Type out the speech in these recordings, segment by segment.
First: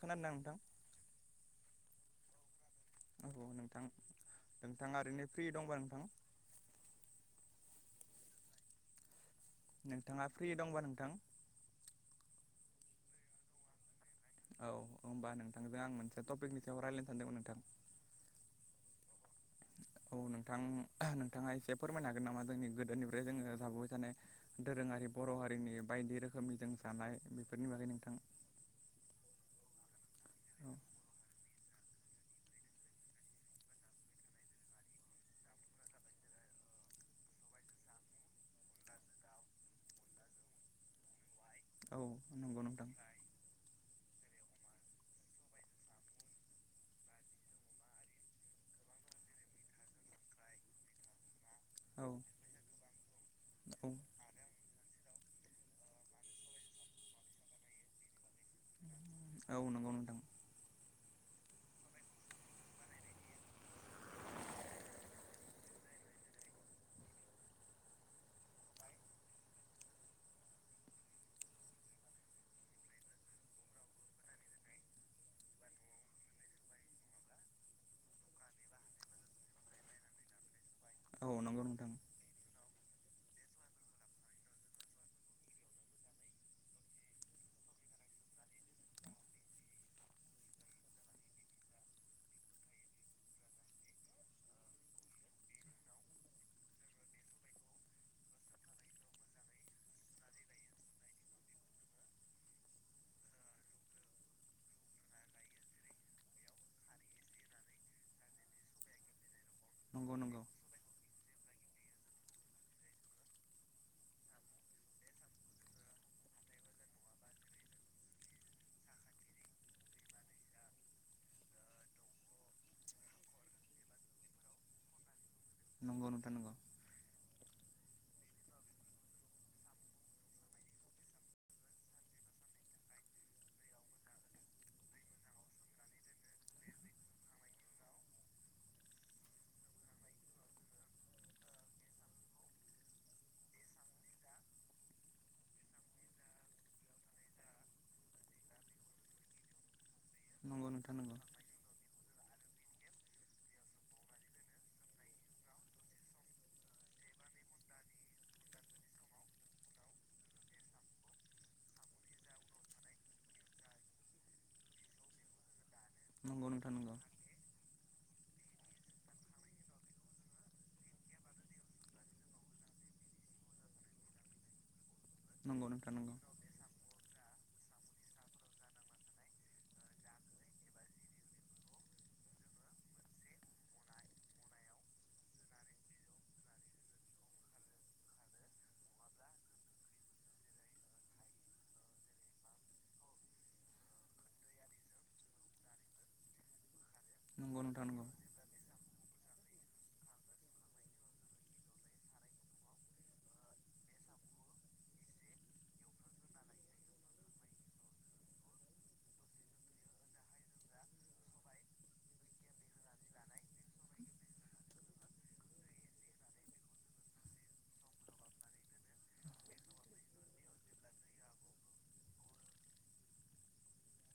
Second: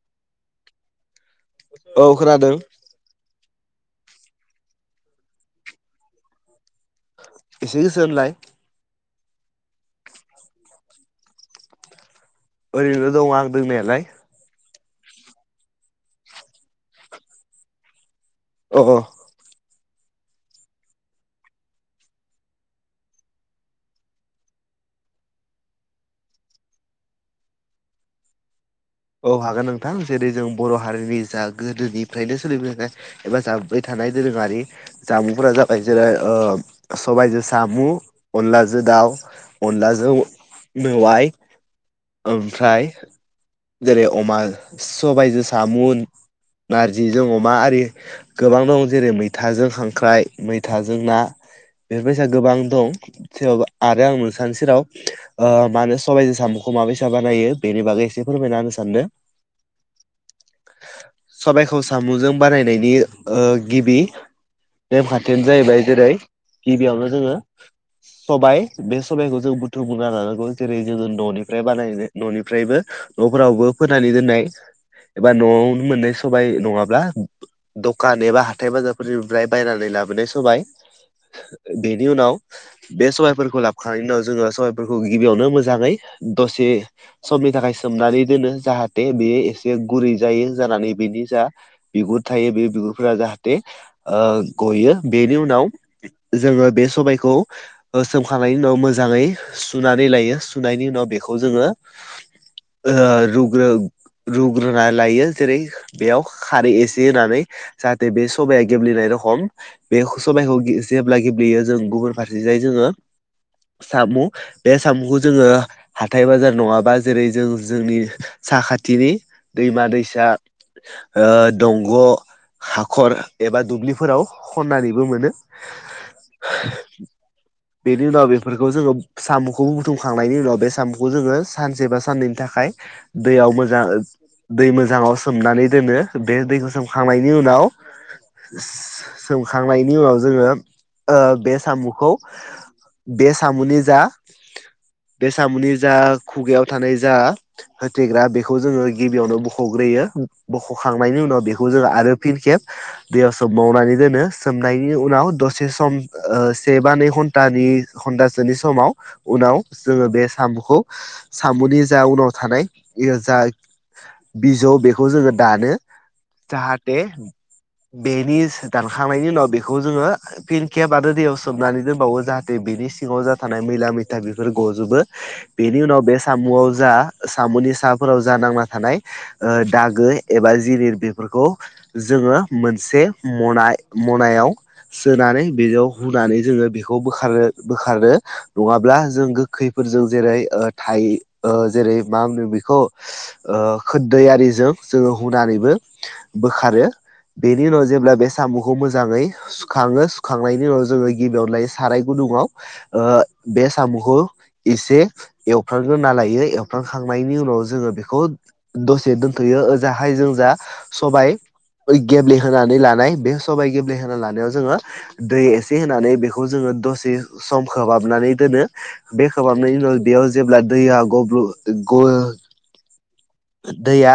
खोनादोंना नोंथां? औ खोनादों। नोंथां नोंथाङा ओरैनो फ्रि दंबा नोंथां? एसे गोसा होनलाय नोंथाङा फ्रि दंबा नोंथां? ओरैनो दं आं दोंनायालाय। औ होनबा नोंथांजों आं मोनसे टपिकनि सायाव रायज्लायनो सानदोंमोन नोंथां। अ अ। औ नोंथां नोंथाङा एसे फोरमायनो हागोन नामा जोंनि गोदोनिफ्राय जोङो जाबोबाय थानायानाय दोरोङारि बर' हारिनि बायदि रोखोमनि जों जानाय बेफोरनि बागै नोंथां। अ हागोन नोंथां जेरै जों बर' हारिनि जा गोदोनिफ्रायनो सोलिबोनाय एबा जाबोबाय थानाय दोरोङारि जामुंफोरा जाबाय जेरै ओ सबाइजों सामु अनलाजो दाउ अनलाजो मेवाइ औ नंगौ ओमफ्राय नोंथां। जेरै अमा सबाइजो सामु नारजिजों अमा आरि गोबां दं जेरै मैथाजों खांख्राइ, मैथाजों ना। औ बेफोर बायसा गोबां दं थेवबाबो औ आरो आं नोसानि सेराव ओ मानो सबाइजों सामुखौ मा बैसा बानायो बेनि बागै एसे फोरमायना होनो सानदो। औ नंगौ नोंथां सबाइखौ सामुजों बानायनायनि ओ गिबि नेम खानथियानो जाहैबाय जेरै गिबियावनो जोङो। सबाय बे सबाइखौ जों बुथुमग्रोना लानांगौ जेरै जोङो न'निफ्राय बानायनो न'निफ्रायबो न'फोरावबो फोननानै दोननाय। एबा न'आवनो मोननाय सबाय नङाब्ला दखान एबा हाथाय बाजारफोरनिफ्राय बायनानै। लाबोनाय साबाय औ नंगौ नोंथां बेनि उनाव। बे सबाइफोरखौ लाबखांनायनि उनाव जोङो सबाइफोरखौ गिबियावनो मोजाङै दसे समनि थाखाय। सोमनानै दोनो जाहाथे बेयो एसे गुरै जायो जानानै बेनि जा बिगुर थायो बे बिगुर गुरफोरा जाहाथे गयो बेनि उनाव जोङो बे सबायखौ। सोमखांनायनि उनाव मोजाङै सुनानै लायो सुनायनि उनाव बेखौ जोङो। [inaudible] रुग्रो। रुग्रोना लायो जेरै बेयाव खारै एसे होनानै जाहाथे बे सबाया गेब्लेनाय रखम। बे नंगौ नंगौ सबायखौ जेब्ला गेब्लेयो जों गुबुन फारसे जाय जोङो। साम' बे साम'खौ जोङो हाथाय बाजार नङाबा जेरै जों जोंनि साखाथिनि दैमा-दैसा दंग' हाखर एबा दुब्लिफोराव खन्नानैबो मोनो नंगौ नोंथां नंगौ। बेनि उनाव बेफोरखौ जोङो साम'खौबो बुथुमखांनायनि उनाव बे साम'खौ जोङो सानसे बा साननैनि। थाखाय दैयाव मोजां। दै मोजाङाव सोमनानै दोनो बे दैखौ सोमखांनायनि उनाव। सोमखांनायनि उनाव जोङो बे साम'खौ बे सामुनि जा बे साम'नि जा खुगायाव थानाय जा होथेग्रा बेखौ जोङो गिबियावनो बख'ग्रोयो नंगौ नोंथां नंगौ बख'खांनायनि उनाव बेखौ जोङो आरो। फिन खेब दैयाव सोमबावनानै दोनो सोमनायनि उनाव दसे सम से बा नै घन्टानि घटासोनि समाव उनाव जोङो बे साम'खौ साम'नि जा उनाव थानाय जा बिजौ बेखौ जोङो दानो। जाहाथे बेनि दानखांनायनि उनाव बेखौ जोङो पिन खेब आरो दैयाव सोमनानै दोनबावो जाहाथे। बिनि सिङाव जा थानाय मैला मैथा बेफोर गजोबो नंगौ बेनि नोंथां उनाव नंगौ बे सामुआव जा साम'नि साफोराव जा नांना थानाय ओ दागो एबा जिनिर बेफोरखौ जों मोनसे मनायाव सोनानै बेयाव हुनानै जोङो बेखौ बोखां बोखारो बोखारो नङाब्ला जों गोखैफोरजों जेरै थाइ जेरै मा होनो बेखौ खोदैआरिजों जोङो हुनानैबो बोखारो। नंगौ बेनि उनाव नोंथां नंगौ जेब्ला बे साम'खौ मोजाङै। सुखाङो सुखांनायनि उनाव जोङो गिबियावनो लायो साराय गुदुंआव बे साम'खौ। एसे एवफ्रामग्रोना लायो। खांनायनि उनाव जोङो बेखौ दसे दोनथ'यो ओजाहाय जों जा सबाय गेब्लेहोनानै लानाय बे सबाय गेब्लेहोना लानायाव जोङो दै एसे होनानै बेखौ जोङो। दसे सम खोबहाबनानै दोनो बे खोबाबनायनि उनाव बेयाव जेब्ला दैया गब्र दैया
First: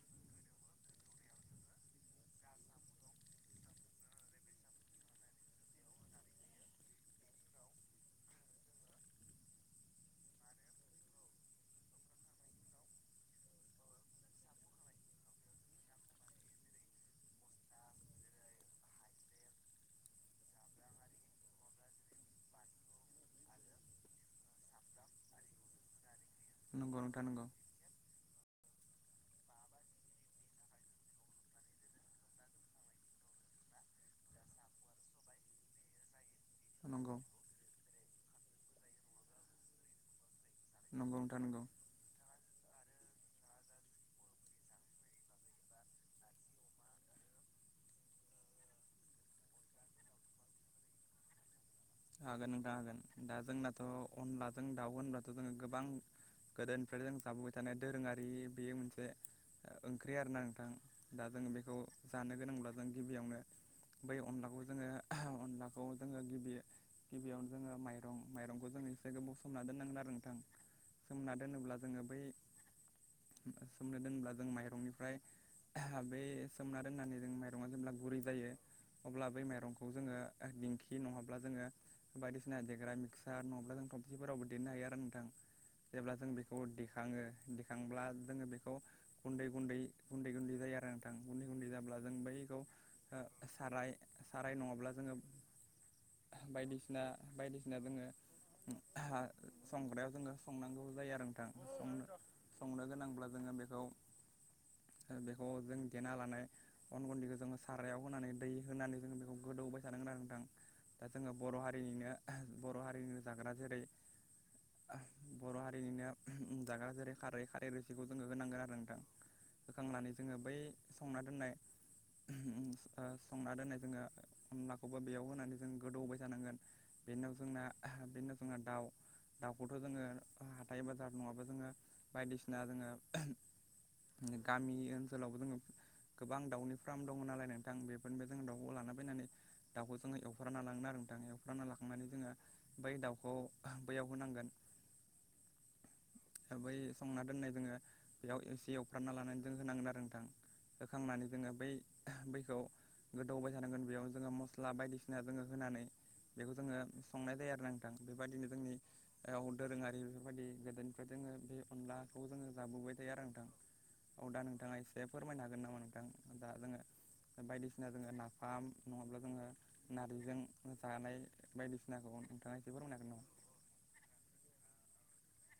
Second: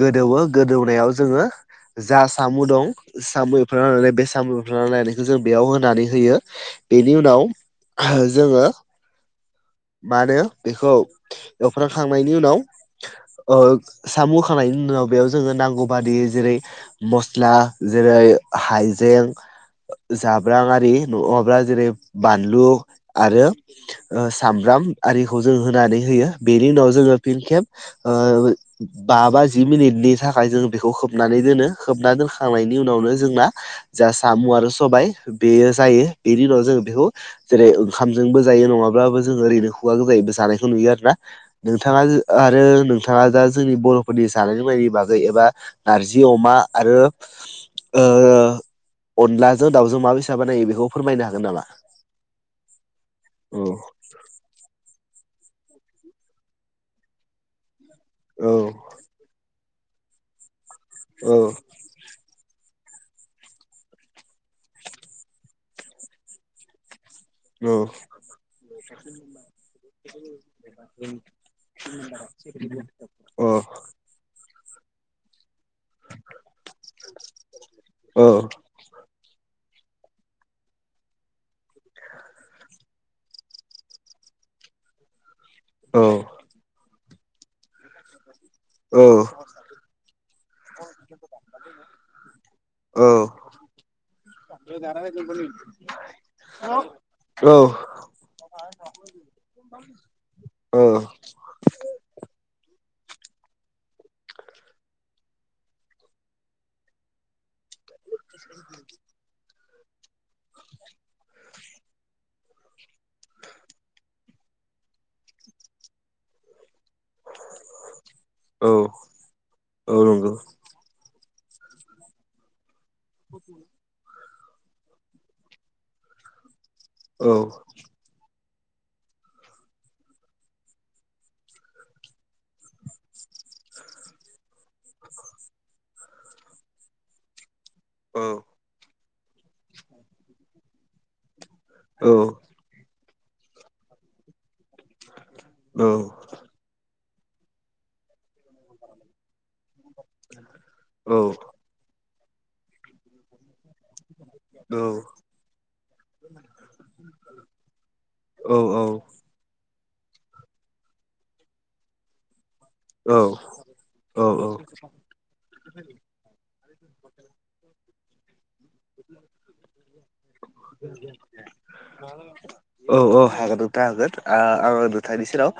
गोदौवो गोदौनायाव जोङो। जा साम' दं साम' एफ्रामना लानाय बे साम' एवफ्रामना लायनायखौ जों बेयाव होनानै होयो। बेनि उनाव जोङो मा होनो बेखौ। एवफ्रांखांनायनि उनाव साम' होखांनायनि उनाव बेयाव जोङो नांगौ बादि जेरै मस्ला जेरै हाइजें जाब्रांआरि नङाब्ला जेरै बानलु आरो सामब्राम आरिखौ जों होनानै होयो बेनि उनाव नंगौ नोंथां नंगौ जोङो नोंथां फिन नंगौ खेब बा बाजि मिनिटनि थाखाय जों बेखौ खोबनानै दोनो खोबना दोनखांनायनि उनावनो जोंना। जा साम' आरो सबाय बेयो जायो बेनि उनाव जों बेखौ नंगौ जेरै ओंखामजोंबो जायो नङाब्लाबो जों ओरैनो खुवा गोजायैबो जानायखौ नुयो आरोना। नंगौ नोंथां नंगौ नोंथाङा आरो नोंथाङा दा जोंनि बर'फोरनि जानाय लोंनायनि बागै एबा नारजि अमा आरो। ओ अनलाजों दाउजों माबैसा बानायो बेखौ फोरमायनो हागोन नामा? हागोन नोंथां हागोन दा औ जोंनाथ' अनला जों दाउ होनबा। जोङो [unintelligible] गोबां गोदोनिफ्रायनो जों जाबोबाय थानाय दोरोङारि औ बे मोनसे। ओंख्रि आरो ना नोंथां दा औ जोङो बेखौ जानो गोनांब्ला जों गिबियावनो बै अनलाखौ जोङो अनलाखौ जोङो गिबियै। गिबियावनो जोङो औ माइरं माइरंखौ जों एसे गोबाव सोमना दोननांगोन आरो नोंथां सोमना दोनोब्ला जोङो। बै अ सोमनो दोनोब्ला जों माइरंनिफ्राय बे सोमना दोननानै जों माइरङा जेब्ला गुरै औ जायो। अब्ला बै माइरंखौ जोङो दिंखि नङाब्ला जोङो बायदिसिना देग्रा मिक्सार नङाब्ला जों थबसिफोरावबो देरनो हायो आरो नोंथां। औ जेब्ला जों बेखौ देखाङो देखांब्ला जोङो बे खौ औ गुदै गुदै गुदै गुदै। जायो आरो नोंथां गुन्दै गुन्दै जाब्ला जों बैखौ साराय साराय नङाब्ला जोङो। बायदिसिना औ बायदिसिना जोङो। संग्रायाव जोङो संनांगौ जायो औ आरो नोंथां सं सं नो गोनांब्ला जों बेखौ देनालानाय अन गुदैखो जोङो। सारायाव होनानै दै होनानै जोङो बेखौ गोदौबाय थानांगोन आरो नोंथां। दा जोङो बर' हारिनिनो बर' हारिनिनो जाग्रा जेरै बर' हारिनिनो जाग्रा जेरै खारै खारै रोसिखौ होनांगोन औ आरो नोंथां औ बोखांनानै नंगौ जोङो बै संना दोननाय संना दोननाय जोङो अनलाखौबो बेयाव होनानै। जों गोदौ होबाय थानांगोन बेनि औ उनाव जोंना बेनि जोंना दाउ दाउखौथ' जोङो हाथाय बाजार नङाबो जोङो बायदिसिना जोङो। गामि ओनसोलावबो जोङो गोबां दाउनि फ्रार्म दङ नालाय नों थां औ बेफोरनिनो जों दाउखौ लानानानै फैनानै दाउखौ जोङो एवफ्रामना लागोन आरो नोंथां। एवफ्राना लाखांनानै औ जोङो बै दाउखौ बैयाव होनांगोन। औ। बै संना दोननाय जोङो बेयाव एसे एवफ्रामना लानानै। जों होनांगोन होखांनानै जोङो बै बैखौ गोदौबाय होनांगोन बेयाव जोङो मस्ला बायदिसिना जोङो होनानै बेखौ जोङो संनाय जायो आरो नोंथां बेबायदिनो जोंनि। दोरोङारि बेफोरबायदि गोदोनिफ्राय जोङो बे अनलाखौ जोङो जाबोबाय थायो आरो नोंथां। औ दा नोंथाङा एसे फोरमायनो हागोन नामा नोंथां दा जोङो बायदिसिना जोङो ना फाम नङाब्ला जोङो नारजिजों जानाय बायदिसिनाखौ नोंथाङा एसे फोरमायनो हागोन नामा? औ हागोन नोंथां ओ [unintelligible] नोंथांनि सेराव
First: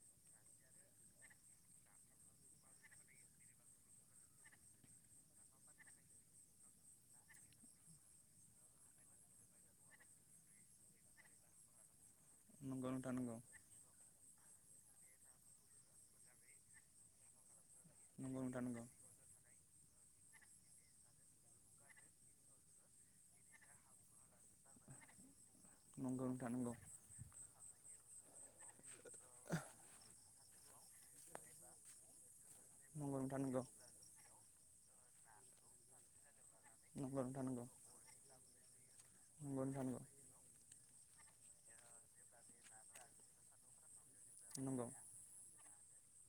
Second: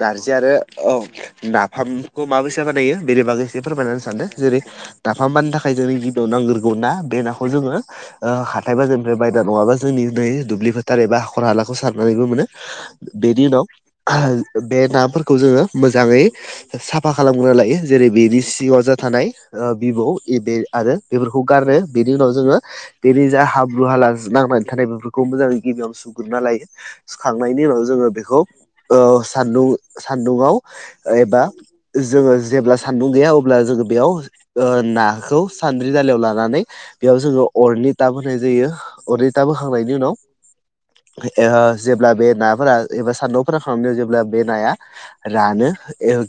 नारजि आरो औ नाफामखौ माबैसा बानायो बेनि बागै एसे फोरमायना होनो सानदो जेरै नाफाम बानानो‌ थाखाय जोंनि गिबियाव नांग्रोगौना बे ना खौ जोङो हाथाय बाजारनिफ्राय बायना नङाबा जोंनि बै दुब्लि फोथार एबा हाखर हालाखौ सारनानैबो मोनो। नंगौ नोंथां नंगौ बेनि उनाव बे नाफोरखौ जोङो मोजाङै साफा खालामग्रोना लायो। जेरै नंगौ बेनि नोंथां सिङाव नंगौ जा थानाय ओ बिबौ' एद आरो बेफोरखौ गारनो बे नि उनाव जोङो बेरनि जा हाब्रु हाला नांनानै थानाय बेफोरखौ मोजाङै। गिबियावनो नंगौ सुग्रोनना नोंथां लायो नंगौ सुखांनायनि उनाव जोङो। बेखौ ओ सान्दुं सान्दुङाव एबा जोङो। जेब्ला सान्दुं नंगौ गैया नोंथां अब्ला नंगौ जोङो बेयाव ओ नाखौ सान्द्रि दालियाव लानानै। नंगौ बेयाव नोंथां जोङो नंगौ अरनि टाब होनाय जायो अरनि टाब नंगौ नोंथां होखांनायनि नंगौ उनाव। ओ जेब्ला बे नाफोरा एबा सान्दुंङाव फोरानखांनानै जे बे नाया नंगौ रानो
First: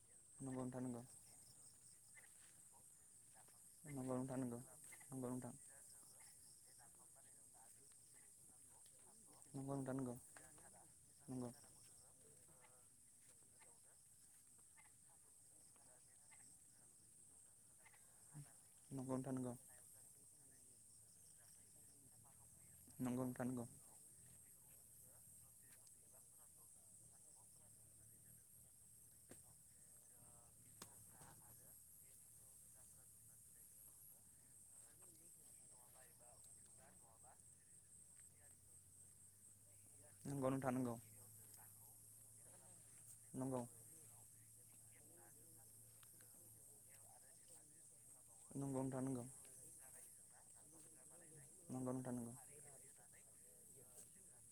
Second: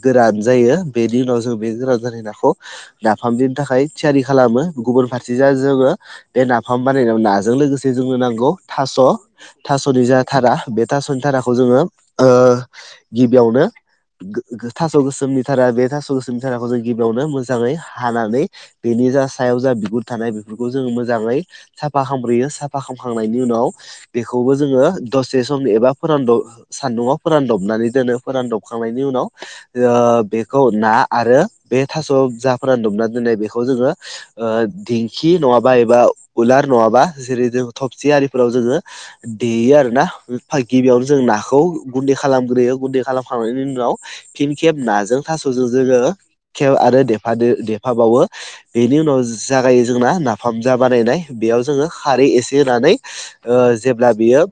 गोरान जायो बेनि उनाव जों बे गोरान। नाखौ नाफाम देनो थाखाय नंगौ थियारि नोंथां नंगौ खालामो गुबुन फार नंगौ नोंथां जोंङो बे नाफाम बानायनायाव नाजों लोगोसे जोंनो नांगौ थास' थास'नि नंगौ जा धारा बे थास'नि नंगौ धाराखौ जोंङो गिबियावनो। थास' गोसोमनि थारा बे थास' गोसोमनि थाराखौ जों गिबियावनो मोजांङै हानानै। बेनि जा नोंथां नंगौ सायाव जा बिगुर थानाय बेफोरखौ जोंङो मोजांङै साफा खामब्रयो साफा खालामखांनायनि नोंथां नंगौ नंगौ उनाव बेखौ खौबो जोंङो दसे समनि एबा फोरानदब सान्दुंङाव फोरानदबनानै दोनो फोरानदबखांनायनि उनाव। बेखौ ना आरो बे थास' जाफोरा दुमना दोननाय बेखौ जोंङो ओ दिेंखि नंङाबा एबा उलार नङाबा जेरै जों थबसि आरिफोराव जोंङो देयो आरो ना नोंथां नंगौ गिबियावनो जों नाखौ गुन्दै खालामग्रोयो गुन्दै खालामखांनायनि नंगौ उनाव फिन खेब नाजों थास'जों जोंङो खेब आरो देफ देफाबावो बेनि नोंथां उनाव। नंगौ जागायो जोंना नाफाम जा बानायनाय बेयाव जोंङो नंगौ नोंथां खारै नंगौ एसे होनानै जेब्ला बियो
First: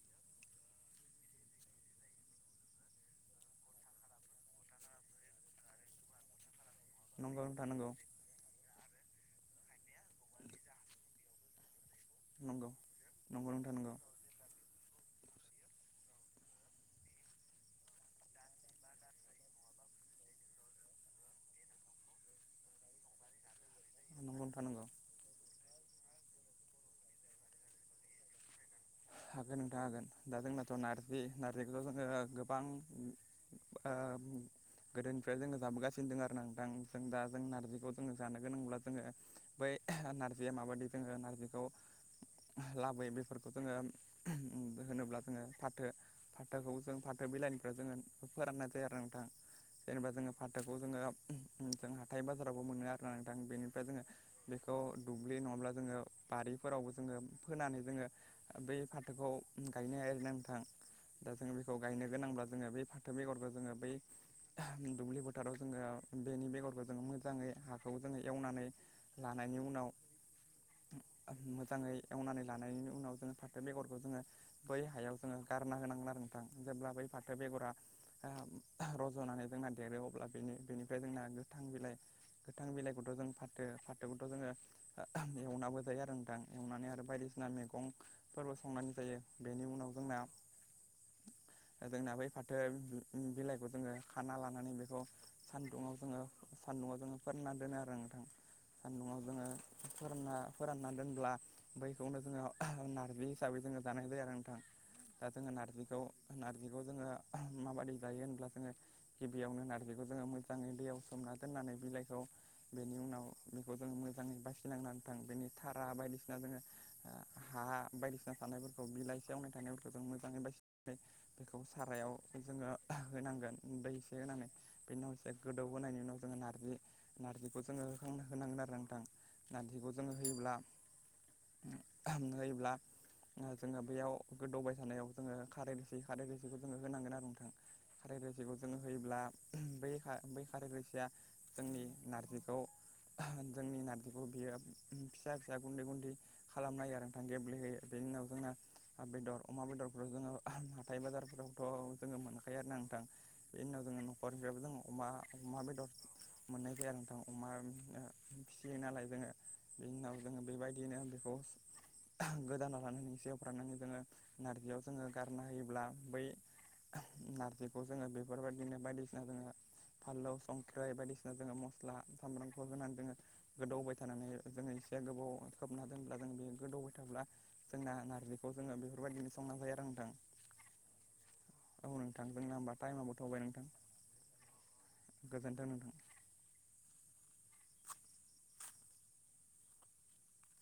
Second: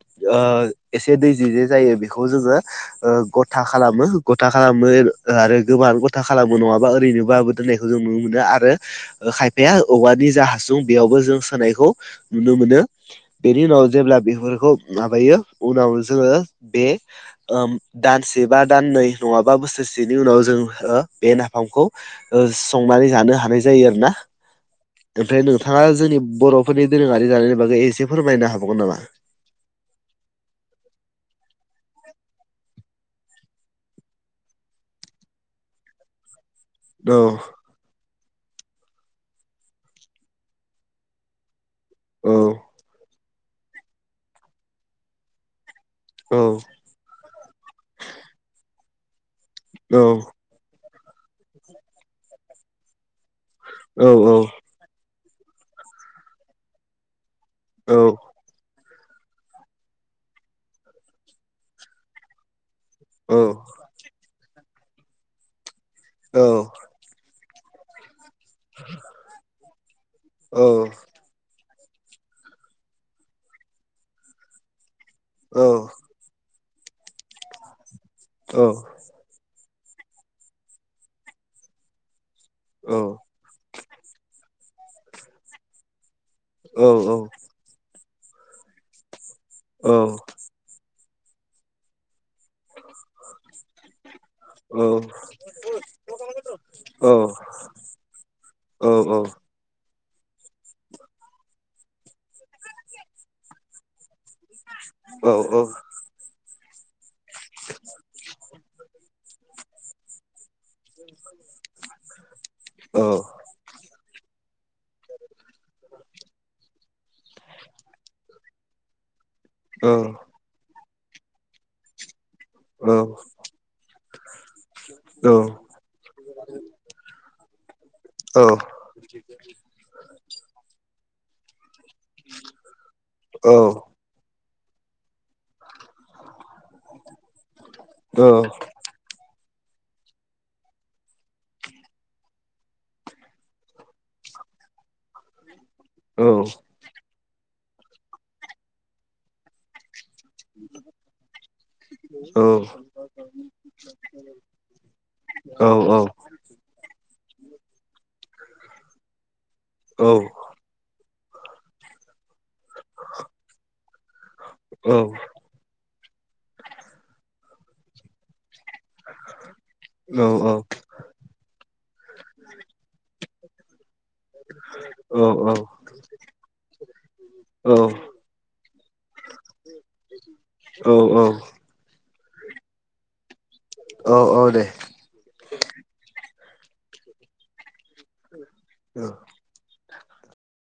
एसे दै जे जे जायो बेखौ जोंङो गथा खालाम गथा खालामो आरो गोबां गथा खालामो नंङा। नंगौ नंगौ आरैनोबाबो नोंथां नंगौ नुनो मोनो। बे औवानि जा हासुं बेयावबो जों सोनायखौ। नुनो नंगौ नोंथां नंगौ नोंथां नंगौ मोनो नंगौ बेनि नोंथां उनाव नंगौ जेब्ला बेफोरखौ। माबायो उनाव जोंङो बे दानसे बा दाननै नंङाबा बोसोरसे सेनि उनाव जों बे नाफामखौ संनानै जानो हानाय जायो आरो। ना नंगौ नोंथां नंगौ ओमफ्राय नोंथांङा जोंनि बर'फोरनि दोरोंङारि जानायनि बागै एसे फोरमायनो हाबावगोन नामा? हागोन नोंथां हागोन दा जोंनाथ' नार्जि न बे जोंङो गोबां गोदोनिफ्राय जोंङो जाबोगासिनो दं आरो नोंथां जों औ दाों नारजिखौ जों। जानो गोनांब्ला जोंङो बै नारजिया माबायदि जोंङो नारजिखौ। औ लाबोयो बेफोरखौ जोंङो होनोब्ला जोंङो। फाथो औ फाथोखौ जों फाथो बिलाइनिफ्रायाव जोंङो फोराननाय जायो आरो नोंथां। जेनेबा जोंङो फाथोखौ जोङो जों हाथाय बाजारावबो मोनो आरो न बेनिफ्राय जोंङो औ बेखौ दुब्लि नङाब्ला जोंङो बारिफोरावबो जोंङो। होनानै औ जोंङो। बै फाथोखौ गायनो हाया नांथां दा जोंङो बेखौ गायनो गोनांब्ला जोंङो बै। फाथो औ बेगरखौ जोंङो बै दुब्लि फोथाराव जोंङो औ बेनि बेगरखौ जोंङो मोजाङै। हाखौ जोंङो एवनानै लानायनि उनाव औ। मोजांङै एवनानै लानायनि उनाव जोंङो फाथो बेगरखौ जोंङो बै हायाव जोंङो गारना होनांगोन आरो नोंथां। जेब्ला बै फाथो बेगरा औ रज'नानै जोंना देरो अब्ला बेनि बेनिफ्राय जोंना गोथां बिलाइ गोथां बिलाइखौथ' जों फाथो फाथोखौथ' जोंङो। एवनाबो जायो आरो नोंथां एवनानै आरो बायदिसिना मैगंफोरबो संनानै जायो। बेनि उनाव जोंना जोंना बै। फाथो बिलाइखौ जोंङो खाना लानानै बेखौ सानदुङाव जोंङो सान्दुङाव जोंङो फोर ना दोनो आरो नोंथां। औ औ। सान्दुङाव जोङो फोरानना फोरानना दोनब्ला बैखौनो जोंङो नारजि हिसाबै जोंङो जानाय जायो आरो। जोंङो औ नारजिखौ नार्जिखौ जोंङो माबायदि जायो होनब्ला जोंङो। गिबियावनो नारजिखौ जों। मोजांङै दैयाव सोमना दोननानै बिलाइखौ बेनि उनाव बेखौ जो मोजां। मोजांङै बासिनांनानै थां बेनि थारा बायदिसिना जोंङो हा फिसिना थानायफोरखौ बिलाइसेवनाय थानायफोरखौ जों मोजांङै बायसि बेखौ सारायाव। जोङो औ होनांगोनै एसे होनांगोन। बेनि उनावसे औ गोदौबोनायनि उनाव जोंङो नारजि नारजिखौ जोंङो होखां औ होनांगोन आरो नोंथां। नारजिखौ जोंङो होयोब्ला। हायोब्ला जोङो बेयाव बे गोदौबाय थानायाव जोङो खारै रोसि खारै रोसिखौ जोङो होनांगोन आरो। खारै रोसिखौ जों होयोब्ला। बै बै खारै रोसिया जोंनि नारजिखौ। जोंनि नारजिखौ बियो फिसा फिसा गुन्दै गुन्दै खालामयो आरो नोंथां गेब्लेहोयो बेनि उनाव जोंना बेदर अमा बेदर। बेफोराव जोङो। हाथाय बाजारफोरावथ' जोङो मोनखायाना नोंथां बेनि उनाव जोङो न'खरनिफ्रायबो जोङो अमा। औ बेदर औ। मोननाय जाया नोंथां अमा फिसियो नालाय जोङो बिनि उनाव जोङो बेबायदिनो। गोदान एवफ्रामनांगोन जोङो नारजियाव जोङो गारना होयोब्ला। खौ जोङो बेफोरबायदिनो बायदिसिना जोङो फानलौ संख्रि बायदिसिना जोङो मस्ला सामब्रामखौ होनानै जोङो गोदौहोबाय थानानै जोङो। बे गोबाव खोबना दोनब्ला जों बे गोदौबाय थाब्ला। जोंना नारजिखौ जोङो बेफोरबायदिनो संना जायो आरो नोंथां। औ नोंथां जोंना होमबा टाइमाबो थौबाय नोंथां औ औ दे गोजोन्थों नोंथां। औ।